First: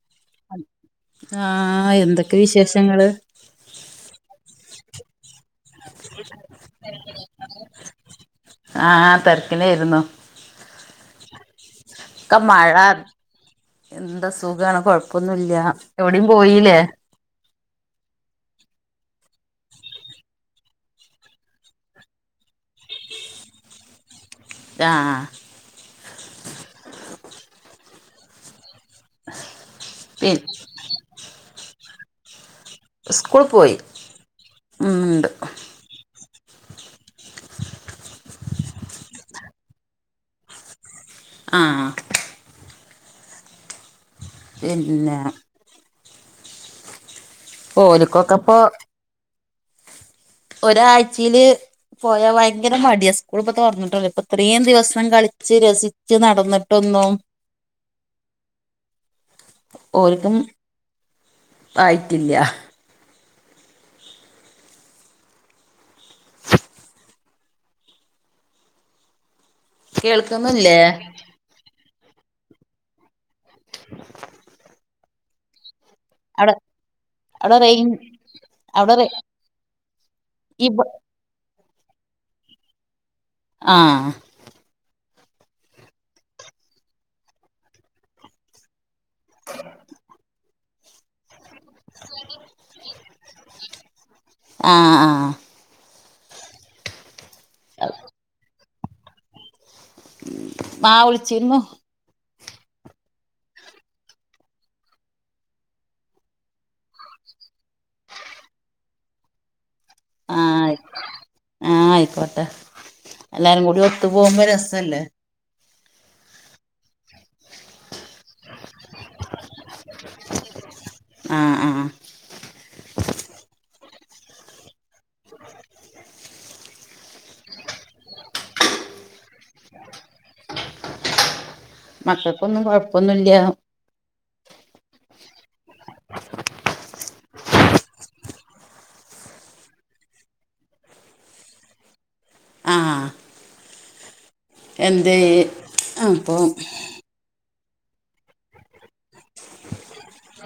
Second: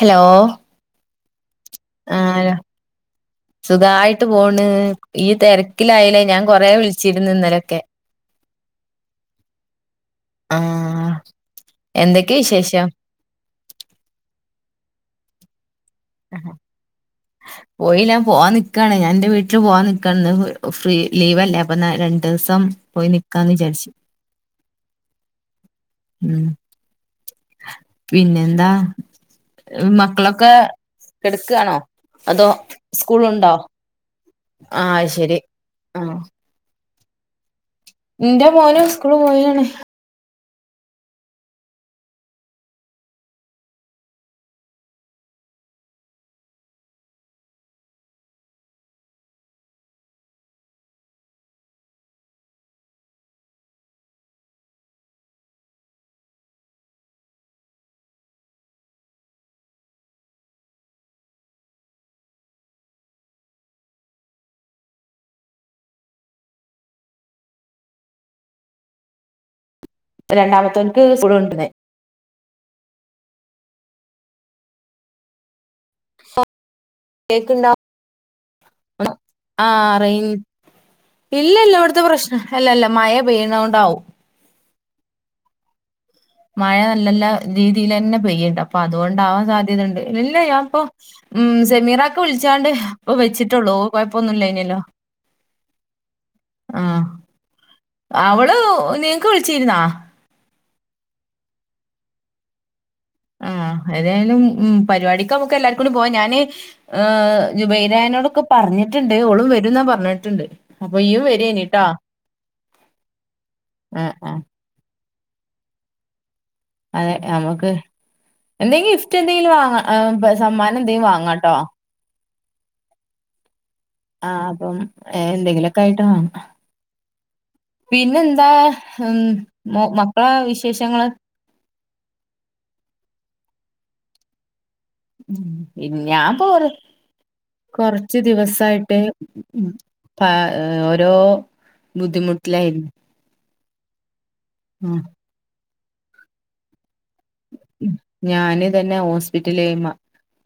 Hello. ആഹ എന്തൊക്കെ ആഹ് വിശേഷങ്ങള്? സുഖായിട്ട് പോണ്. ഈ തെര കിലായല്ലേ. ഞാൻ കൊറെ വിളിച്ചിരുന്നു ഇന്നലൊക്കെ. ആഹ് തിരക്കിലായിരുന്നു ആ ക്ക മഴ. എന്താ സുഖാണ്, കൊഴപ്പൊന്നുംല്ല. എവിടയും ആഹാ. പോയില്ലേ? പോയില്ല. ഞാൻ പോവാൻ നിക്കാണ് ഞാ എന്റെ വീട്ടിൽ പോവാൻ നിക്കാണ്. ന്ന ഫ്രീ ലീവല്ലേ അപ്പൊ രണ്ടു ദിവസം. പോയി നിക്കാന്ന് വിചാരിച്ചു. ആഹ. ഉം പിന്നെ എന്താ പി മക്കളൊക്കെ എക്കയാണോ അതോ സ്കൂൾ പോയി ആഹ ഉണ്ട് ശരി ആഹ എന്റൊ പോനും സ്കൂള് പോയാണ് ആഹ് പിന്നെ ഓലിക്കോൊക്കപ്പ ഒരാഴ്ച്ചില് പോയാ ഭയങ്കര മടിയാ സ്കൂൾ പ തുറന്നിട്ടല്ലോ ഇപ്പൊ ഇത്രയും ദിവസം കളിച്ച് രസി ച്ച് നടന്നിട്ടൊന്ന്നും ഓൽക്കും ആയിട്ടില്ല കേൾക്കുന്നില്ലേ രണ്ടാമത്തോന്ക്ഇപ്പളും ഉണ്ടന്നേ [unintelligible] അവിടെ അവിടെ കേക്ക്ണ്ടോ അവിടെറേഞ്ച്‌ ഇല്ല ഇല്ല ഇവിടത്തെ പ്രശ്നം അല്ലല്ല മഴ പെയ്യണത കൊണ്ടാവും ആഹ് മഴ നല്ല രീതിൽ തന്നെ പെയ്യുണ്ട് അപ്പൊ അതുകൊണ്ടാവാൻ സാധ്യത ഉണ്ട് ഇല്ല അപ്പൊ ഉം സെമീറ ഒക്കെ വിളിച്ചാണ്ട് ഇപ്പൊ വെച്ചിട്ടുള്ളൂ കൊഴപ്പൊന്നുമല്ല ഇനല്ലോ ആഹ് ആഹ ആഹ് അവള് നിങ്ങക്ക് വിളിച്ചിുന്നാ ആ വിളിച്ചിരുന്നു ആ ഏതായാലും ഉ പരിപാടിക്ക നമ്മക്ക് എല്ലാർക്കൂടിും പോവാ ഞാാന് ഹ് ജുബൈരായനോടൊക്കെ പറഞ്ഞിട്ടുണ്ട് ഓളും വരും എന്ന പറഞ്ഞട്ട് ണ്ട് ആഹ് അപ്പൊ ്യു വരനട്ടാ ആഹ് ആയിക്കോട്ടെ എല്ലാരും കൂടി ആ ഒത്തു ആ പോകുമ്പോ രസല്ലേ അതെ നമുക്ക് എന്തെങ്കും ഗിഫ്റ്റ് എന്തെങ്കിലും വാങ്ങ സമ്മാനം എന്തെങ്കിലും വാങ്ങട്ടോ ഹും ആ അപ്പം എ എന്തെങ്കിലോക്കായിട്ട പിന്നെന്താ ഉം മു മക്കളെ വിശേഷങ്ങള് മക്കൾക്കൊന്നും കൊഴപ്പൊന്നുല്ല ഈ ഞാൻ പോര് കുറച്ച് ദിവസായിട്ട് പ ഓരോ ബുദ്ധിമുട്ടത്തിലൈർന്ന് എന്തെ അപ്പോം ഞാന് തന്നെ ഹോസ്പിറ്റലെയ്മ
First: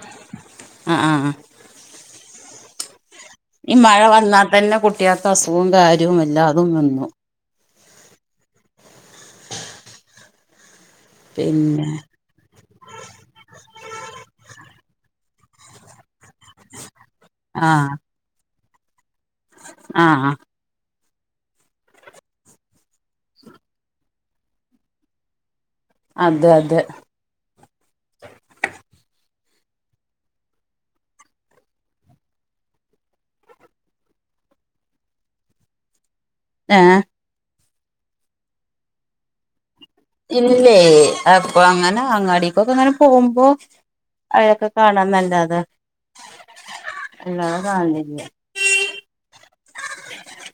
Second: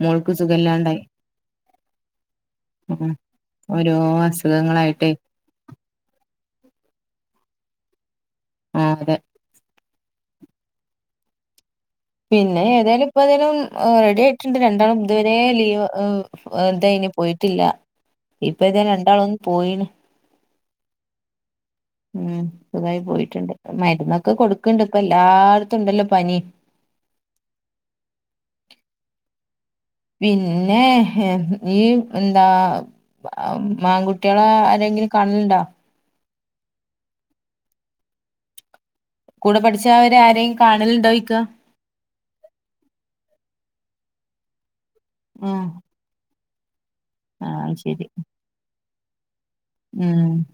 മോൾക്ക് സുഖല്ലാണ്ടായി ആഹ് ആഹ് മ്മ് ഈ മഴ വന്നാൽ തന്നെ കുട്ടിയോക്ക് അസുഖവും കാര്യവും എല്ലാതും വന്നു ആഹ് അതെ പിന്നെ പിന്നെ ഏതായാലും ഇപ്പ ഏതായാലും റെഡി ആയിട്ടുണ്ട് രണ്ടാളും ഇതുവരെ ലീവ് ഏ ഏ ഇതായിന്നു പോയിട്ടില്ല ആഹ് ഇപ്പ ദേ രണ്ടാളും ഒന്ന് പോയിണ് ആഹ് ഉം സുഖായി പോയിട്ടുണ്ട് മരുന്നൊക്കെ കൊടുക്കണ്ട് ഇപ്പൊ എല്ലായിടത്തും ഉണ്ടല്ലോ പനി അതെ അതെ പിന്നെ ഈ എന്താ മാൺകുട്ടികള ആരെങ്കിലും കാണാലുണ്ടോ ഏ കൂടെ പഠിച്ച അവരാ ഇല്ലേ അപ്പൊ അങ്ങനെ അങ്ങാടി ഇപ്പൊക്കെ അങ്ങനെ പോകുമ്പോ അയൊക്കെ കാണാന്നല്ലാതെ ഉം അല്ലാതെ ആഹ് ശരി കാണലില്ല ഉം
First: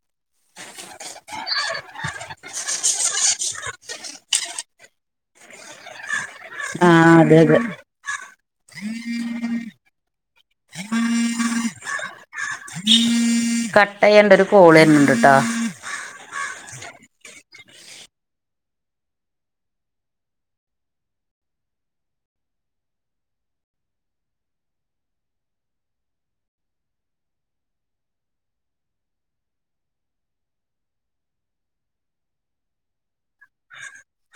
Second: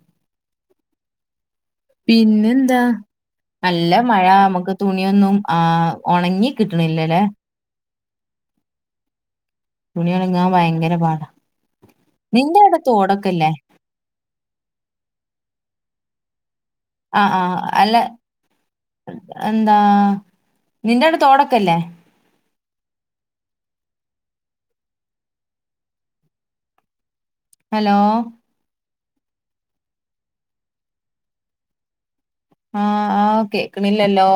പിന്നെ എന്താ നല്ല മഴ നമുക്ക് തുണിയൊന്നും ആ ഉണങ്ങി ആഹ കിട്ടണില്ലല്ലേ അതെ അതെ തുണിയുണങ്ങാൻ ഭയങ്കര പാടാ നിന്റെ അവിടെ തോടൊക്കെല്ലേ കട്ടയന്റെ ഒരു കോള് വരണുണ്ടുട്ടാ ആഹ് ആഹ് അല്ല എന്താ നിന്റെവിടെ തോടക്കയില്ലേ ഹലോ ആഹ് ആഹ്കേക്കണില്ലല്ലോ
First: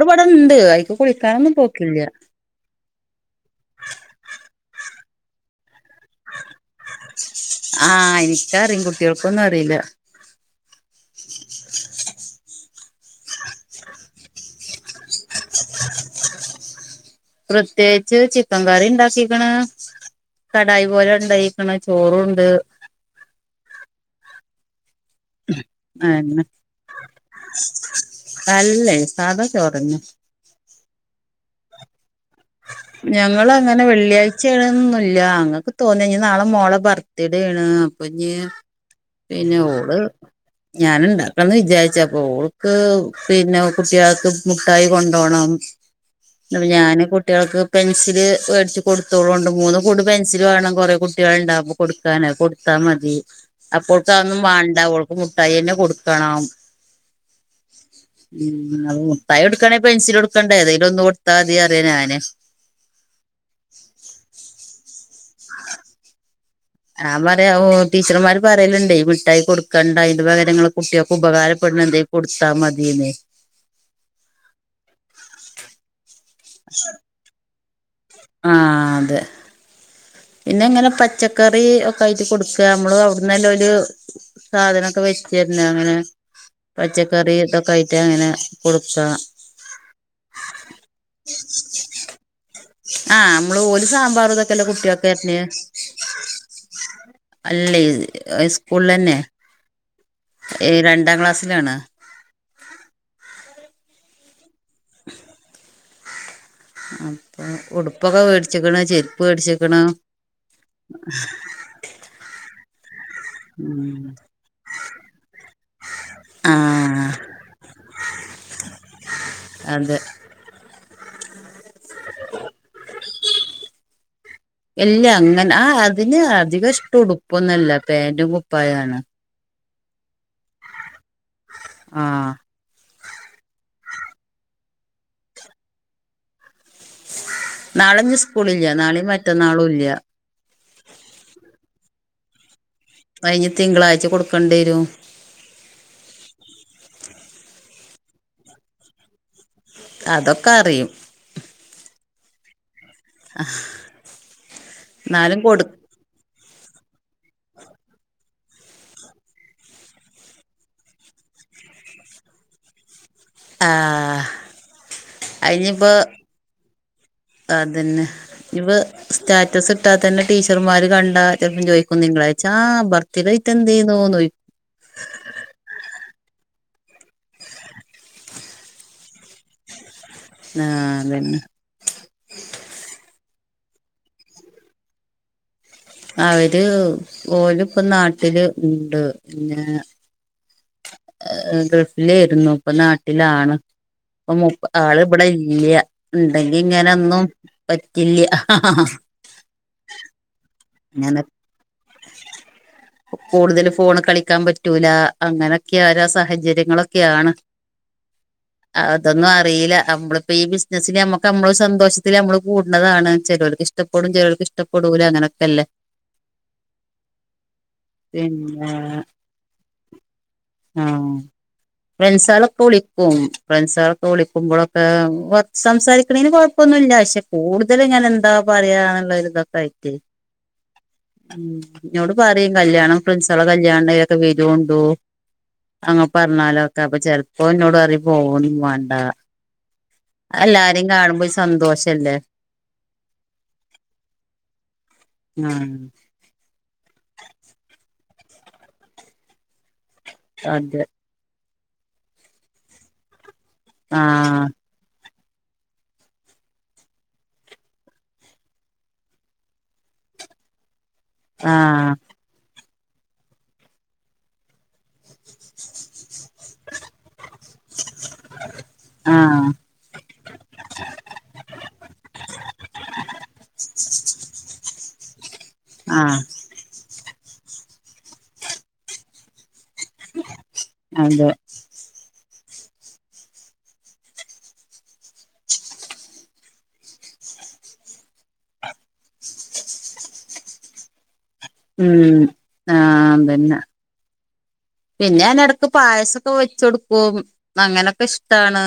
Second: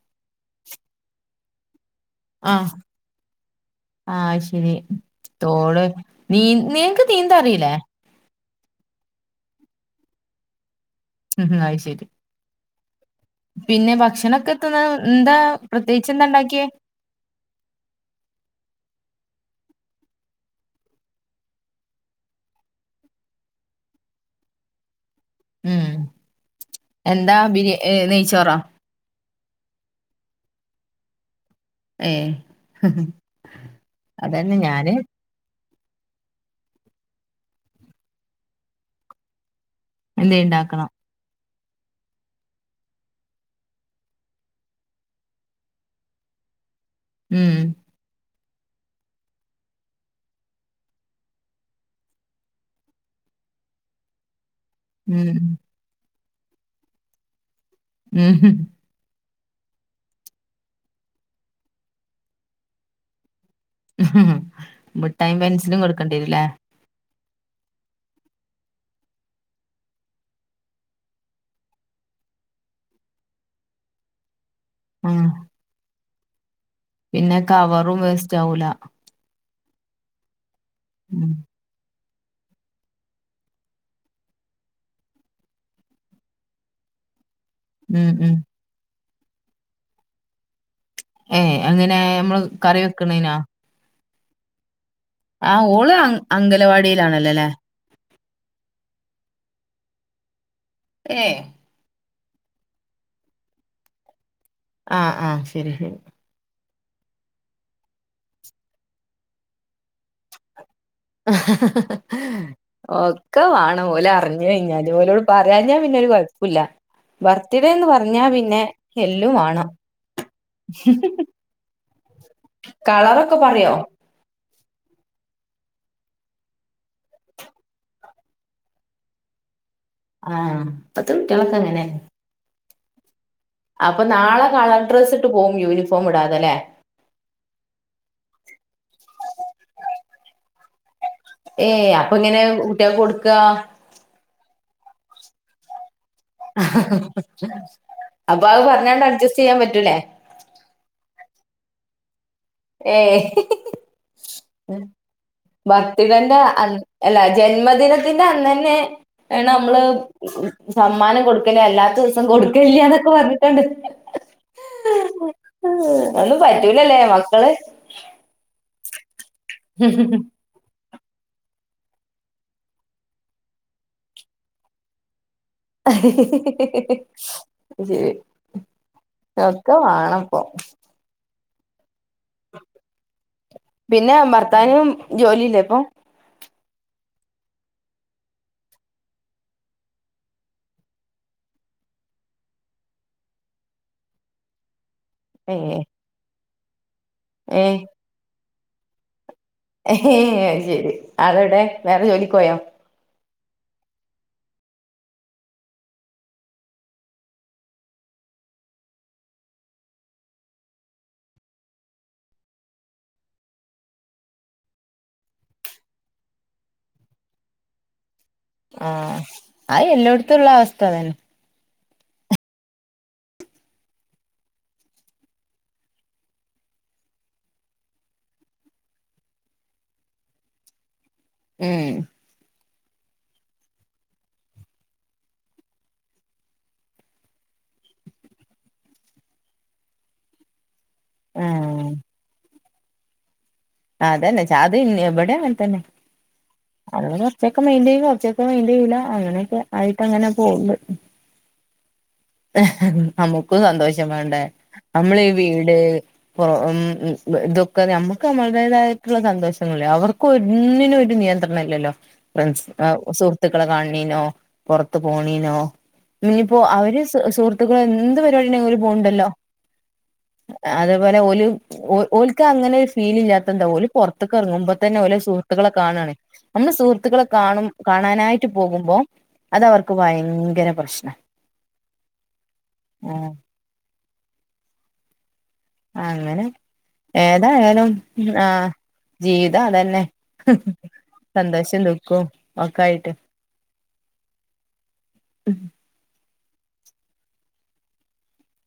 ഒരുപാടിണ്ട് അയിക്ക് കുളിക്കാനൊന്നും പോക്കില്ല ആഹ് ആ ശരി തോട് നീ നിനക്ക് നീന്താ അറിയില്ലേ ആഹ് എനിക്കറിയും കുട്ടികൾക്കൊന്നും അറിയില്ല മ്മ് മ്മ് അയിശരി പിന്നെ ഭക്ഷണൊക്കെ എത്തുന്ന എന്താ പ്രത്യേകിച്ച് എന്താ ഉണ്ടാക്കിയേ പ്രത്യേകിച്ച് ചിക്കൻ കറി ഉണ്ടാക്കിക്കണ് കടായി പോലെ ഉണ്ടായിരിക്കണ ചോറുണ്ട് ഉം ആഹ് ഇന്ന എന്താ ബിരി ഏ നെയ്ച്ചോറോ അല്ലേ സാധാ ചോറന്ന ഏ ഞങ്ങള് അങ്ങനെ വെള്ളിയാഴ്ച അതന്നെ ഞാന് ആണന്നൊന്നുല്ല ഞങ്ങക്ക് തോന്നനി നാളെ മോളെ ബർത്ത്ഡേ ആണ് അപ്പൊ ഇഞ് പിന്നെ എന്തേ ഉണ്ടാക്കണം ഞാനുണ്ട ന്ന് വിചാരിച്ച അപ്പ ഓൾക്ക് പിന്നെ കുട്ടികൾക്ക് മുട്ടായി കൊണ്ടപോണം അപ്പൊ ഞാന് ഉം കുട്ടികൾക്കൊപയിന് ഇത് മേടിച്ച് കൊടുത്തോളൂണ്ട് മൂന്ന് കൂട് പെൻസിൽ വേണം കുറേ കുട്ടികൾ ഉണ്ടാവുമ്പൊ കൊടുക്കാന് ക ത്താ മതി അപ്പോഴക്കാന്നും വാ ണ്ടായോൾക്ക് മുട്ടായി ഉം തന്നെ കൊടുക്കണം ഉം അ മുട്ടായികൊടുക്കണേൽ പെൻസിലോടുക്കണ്ട ഇതെലൊന്ന് കൊടുത്താ മതി അതെ ഞാന് മ്മ് മ്മ് മിഠായും പെൻസിലും കൊടുക്കേണ്ടി വരുംല്ലേ ഞാ പറയാ ഓ ടീച്ചർമാര് പറയലുണ്ടേ മിഠായി കൊടുക്കണ്ട അതിന്റെ പകരം നിങ്ങള് കുട്ടിയൊക്ക് ഉപകാരപ്പെടുന്ന എന്തേല കൊടുത്താ മതിയെന്ന് ആഹ് അ പിന്നെ കവറും വേസ്റ്റ് ആവൂല അതെ പിന്നെ ഇങ്ങനെ ഉം പച്ചക്കറി കഴട്ട് കൊടുക്ക നമ്മള് അവിടന്ന്ല്ലാം സാധനമൊക്കെ വെച്ചി തരുന്ന അങ്ങനെ പച്ചക്കറി ഇതൊക്കെ ആയിട്ട് ഉം അങ്ങനെ ഉം കൊടുക്ക ഏയ് അങ്ങനെ നമ്മള് കറി ആഹ് വെക്കണേനാ നമ്മള് ഓല സാമ്പാറ ഇതൊക്കെല്ല കുട്ടിയൊക്കെ ആ ഓള് അ അംഗലവാടിയിലാണല്ലോ അല്ലേ അല്ല ഇത് സ്കൂളന്നെ രണ്ടാം ഏ ക്ലാസ്സിലാണ് ആഹ് ആഹ് ശരി ശരി അപ്പൊ ഉടുപ്പൊക്കെ മേടിച്ചിക്കണ് ചെരുപ്പ് മേടിച്ചിക്കണ് ഒക്കെ വേണം ഓലെ അറിഞ്ഞഞ് കഴിഞ്ഞാലല് ഓലോട് പറയാ ഞ്ഞഞാൻ പിന്നെരു കുഴപ്പമില്ല ആഹ് ബർത്ത്ഡേ എന്ന് പറഞ്ഞാ പിന്നെ ഹെല്ലും വണം അതെ കളറൊക്കെ പറയോ എല്ല അങ്ങനെ ആ അതിന് അധികം ഇഷ്ടം ഉടുപ്പൊന്നുംല്ല പാൻറും കുപ്പായാണ് ആഹ് ഇപത്ത് കുട്ടികള് ഒക്കെ അങ്ങനെ തെന്നെയാണ് ആഹ് അപ്പൊ നാളെ കളർ ഡ്രസ്സ് ഇട്ട് പോകും യൂിഫോം ഇടാതെ അല്ലെ നാളെ ഇനി സ്കൂളില്ല്യ നാളെയും മറ്റന്നാളും ഇല്ല്യ ഏ അപ്പൊ ഇങ്ങനെ കഴിഞ്ഞ തിങ്കളാഴ്ച കൊടുക്കേണ്ടി വരും അപ്പൊ അത് പറഞ്ഞണ്ട് അഡ് അതൊക്കെ അറിയും ഏ എന്നാലും കൊടു വ തികൻ്റെ അ അല്ല ജന്മദിനത്തിന്റെ അന്നന്നെ ആണ് നമ്മള് സമ്മാനം കൊടുക്കണേ അല്ലാത്ത ദിവസം കൊടുക്കല്ല എന്നൊക്കെ പറഞ്ഞിട്ടണ്ട് ആഹ് അയിനിപ്പോ ഒന്നും പറ്റൂലല്ലേ ന അതന്നെ ഇവ സ്റ്റാറ്റസ് ഇട്ടാ തന്നെ ടീ ചർമാര് കണ്ടാ ചെറപ്പ ചോദിക്കുന്നു തിങ്കളായിച്ച ബർത്തിഡേ ആയിട്ട് എന്ത് ആയിന്നു ചോയി അശേരി ഒക്കെ വേണം ഇപ്പൊ ആ അതന്നെ പിന്നെ ഭർത്താനും ജോലിയില്ലേ ഇപ്പൊ അവര് ഓല് ഇപ്പൊ നാട്ടില് ഉണ്ട് പിന്നെ ഗൾഫിലായിരുന്നു ഇപ്പൊ നാട്ടിലാണ് അപ്പൊ മുപ്പ ആള് ഇവിടെ ഏ ഇല്ല ഉണ്ടെങ്കി ഇങ്ങനെ ഒന്നും ഏ പറ്റില്ല്യ ഏ അശരി അങ്ങനെ ആൾവിടെ വേറെ ജോലിക്ക് പോയോ കൂടുതൽ ഫോണ് കളിക്കാൻ പറ്റൂല അങ്ങനൊക്കെ ഓരോ സാഹചര്യങ്ങളൊക്കെയാണ് അതൊന്നും അറിയിലാ അമ്മളിപ്പോ ഈ ബിസിനസ്സസിന് അമ്മക്ക് നമ്മളെ സന്തോഷത്തില് അമ്മള് കൂട്ണതാണ് ചേലോൽക്ക് ഇഷ് ഇഷ്ട്ടപ്പെടും ചേലോൽക്ക് ഇഷ്ട്ടപ്പെടൂല അങ്ങനെയൊക്കെല്ലേ പിന്നെ ആഹ് അയ് എല്ലായിടത്തുംള്ള അവസ്ഥ അതന്നെ ഫ്രണ്ട്സ ആളൊക്കെ വിളിക്കും ഫ്രണ്ട്സളൊക്കെ വിളിക്കുമ്പോഴൊക്കെ സംസാരിക്കണേന് കുഴ പ്പന്നുല്ല്യ പക്ഷെ കടുതല് ഇങ്ങനെ എന്താ പറയാനുള്ള ഇതൊക്കെ ആയിട്ട് ഉം ഇനോട് പറയും കല്യാണം ഫ്രണ്ട്സ്കള കല്യാണൊക്കെ വരുണ്ടോ അങ്ങെ പറഞ്ഞാലോ ഒക്കെ അപ്പൊ ചെലപ്പോ എന്നോട് പറയും പോവ ഒന്നും വേണ്ട എല്ലാരേം കാണുമ്പോ ഒരു ആ സന്തോഷല്ലേ അതന്നെ ചാദ ഇന്ന്ബടയും അങ്ങനെ ആഹ് തന്നെ അഹ് കൊർച്ചൊക്കെ മെയ്ന്റെയ്യും കൊർച്ചൊക്കെ മെയിന്റെയ്യൂല അങ്ങനെയൊക്കെ ആയിട്ട്ങ്ങനെ പോവ്ണ്ട്. അതെ നമുക്കും സന്തോഷം വേണ്ടേ ആഹ് നമ്മളീവീട് പോ ഇമ്മ് ബ് ഇതൊക്കെ നമ്മക്ക് നമ്മളടേതായിട്ടുള്ള സന്തോഷങ്ങളില്ലേ അവർക്കൊന്നിനും ഒ നിയന്ത്രണം ഇല്ലല്ലോ? ആഹ് ഫ്രണ്ട്സ് അ സുഹൃത്തുക്കളെ കാണീനോ പുറത്ത്പോണീനോ ഇനിഞ്ഞിപ്പോ അവര് ത് സുഹൃത്തുക്കൾ എന്ത് പരിപാടിടെങ്കിലും ഓര് പോക്ണ്ടല്ലോ ആഹ് അതേപോലെ ഓല് ഓ ഓൽക്കങ്ങനെ ഒരു ഫീൽ ഇല്ലാതെന്താ ഓല് പുറത്ത്ക്ക് ഇറങ്ങുബ തെന്നെ ഓല് സുഹൃത്തുളെ കാണാണ്. ആഹ് നമ്മള് സുഹൃത്തുക്കളെ കാണും കാണാനായിട്ട് പോകുമ്പോ അതവർക്ക് വയങ്കര പ്രശ്ന അതെ ആഹ് അങ്ങനെ ഏതായാലും ആഹ് ജീവിതതെന്നെ ഉം ആയിട്ട് ആഹ് അതെന്നെ പിന്നെ ഞാനെടെക്ക് പായസം കൊവെചൊട്ക്കും അങ്ങനെയൊക്കെ ഇഷ്ട്ടാണ്.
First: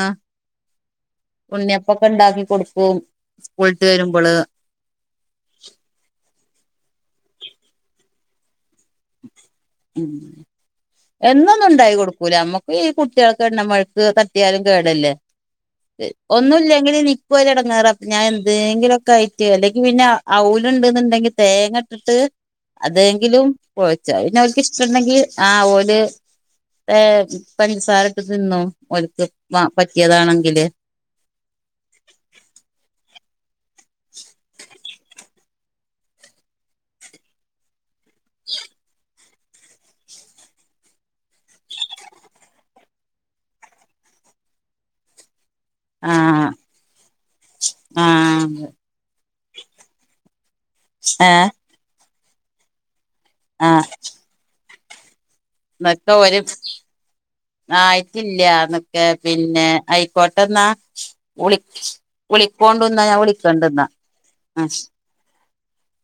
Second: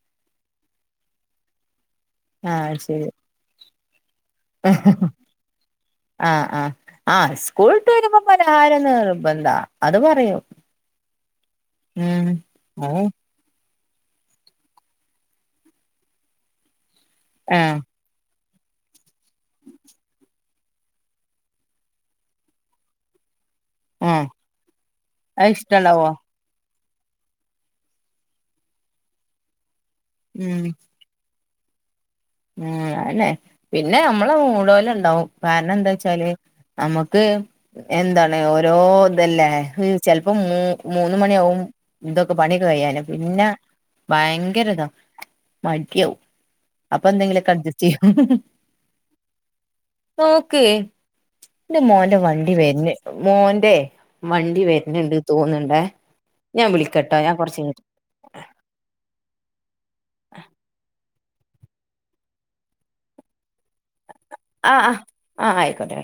ഉണ്ണിയപ്പൊക്കെ ഇണ്ടാക്കി ആഹ് കൊടുക്കും ശരി സ്കൂളിട്ട് വെരുമ്പള് ആഹ് ആഹ് ആഹ് സ്കൂൾട്ട് വെരുമ്പോ പലഹാരം നിർ ഉം എന്നൊന്നും ഇണ്ടാക്കി ഉം കൊടുക്കൂല അമ്മക്കീ അത് കുട്ടിയാൾ എണ്ണം വഴക് തട്ടിയാലും കേടല്ലേ ഒന്നുല്ലെങ്കിൽ ഇൻക്കു ആഹ് ഒര്എടങ്ങേറക്ക് ഞാൻ എന്തെങ്കിലൊക്കെ ആയിറ്റ് അല്ലെങ്കിൽ പിന്നെ അവുല് ഇണ്ട്ന്ന്ണ്ടങ്കി തേങ്ങ ഇട്ടിട്ട് അതെങ്കിലും കുഴച് ആഹ് അഹ്പിന്നെ അവർക്ക്ഷ്ട്ടണ്ടെങ്കിൽ അത് ആഹ് ഓല് ഇഷ്ടണ്ടാവോ ഏ പഞ്ചസാരട്ട് തിന്നും ഒല്ക്ക് മ ഉം പറ്റിയതാണെങ്കില് ഉം അയെന്നെ പിന്നെ അമ്മളെ മൂട് പോലെണ്ടാവും കാരണംന്താ വെച്ചാല് നമുക്ക് എന്താണ് ഓരോ അതല്ലേ ഹ് ചെൽപ്പോ മൂ മൂന്ന്മണിയാവും ഇതൊക്കെ പണി കഴിയാന് പിന്നെ ഭയങ്കരതാ മടിയാവും. ആഹ് അപ്പൊ എന്തെങ്കിലുമൊക്കെ അഡ്ജസ്റ്റ് ചെയ്യും ആഹ് ഓക്കെ ഏഹ് ഇന്റെ മോന്റെ വണ്ടി വെര്ണ് മോന്റെ ആഹ് വണ്ടി വെര്ണ്ണ്ണ്ട് തോന്ന്ണ്ടേ എന്നൊക്കെ ഞാൻ വിളിക്കട്ടോ ഞാൻ കുറച്ച്ക ഇല്ല ന്ന്ക്കെ പിന്നെ ആയിക്കോട്ടെന്നാ. വുളി വുളിക്കൊണ്ടുന്ന ഞാൻ വിളിക്കണ്ട്ന്നാ ആഹ് ആഹ് ആഹ് ആയിക്കോട്ടെ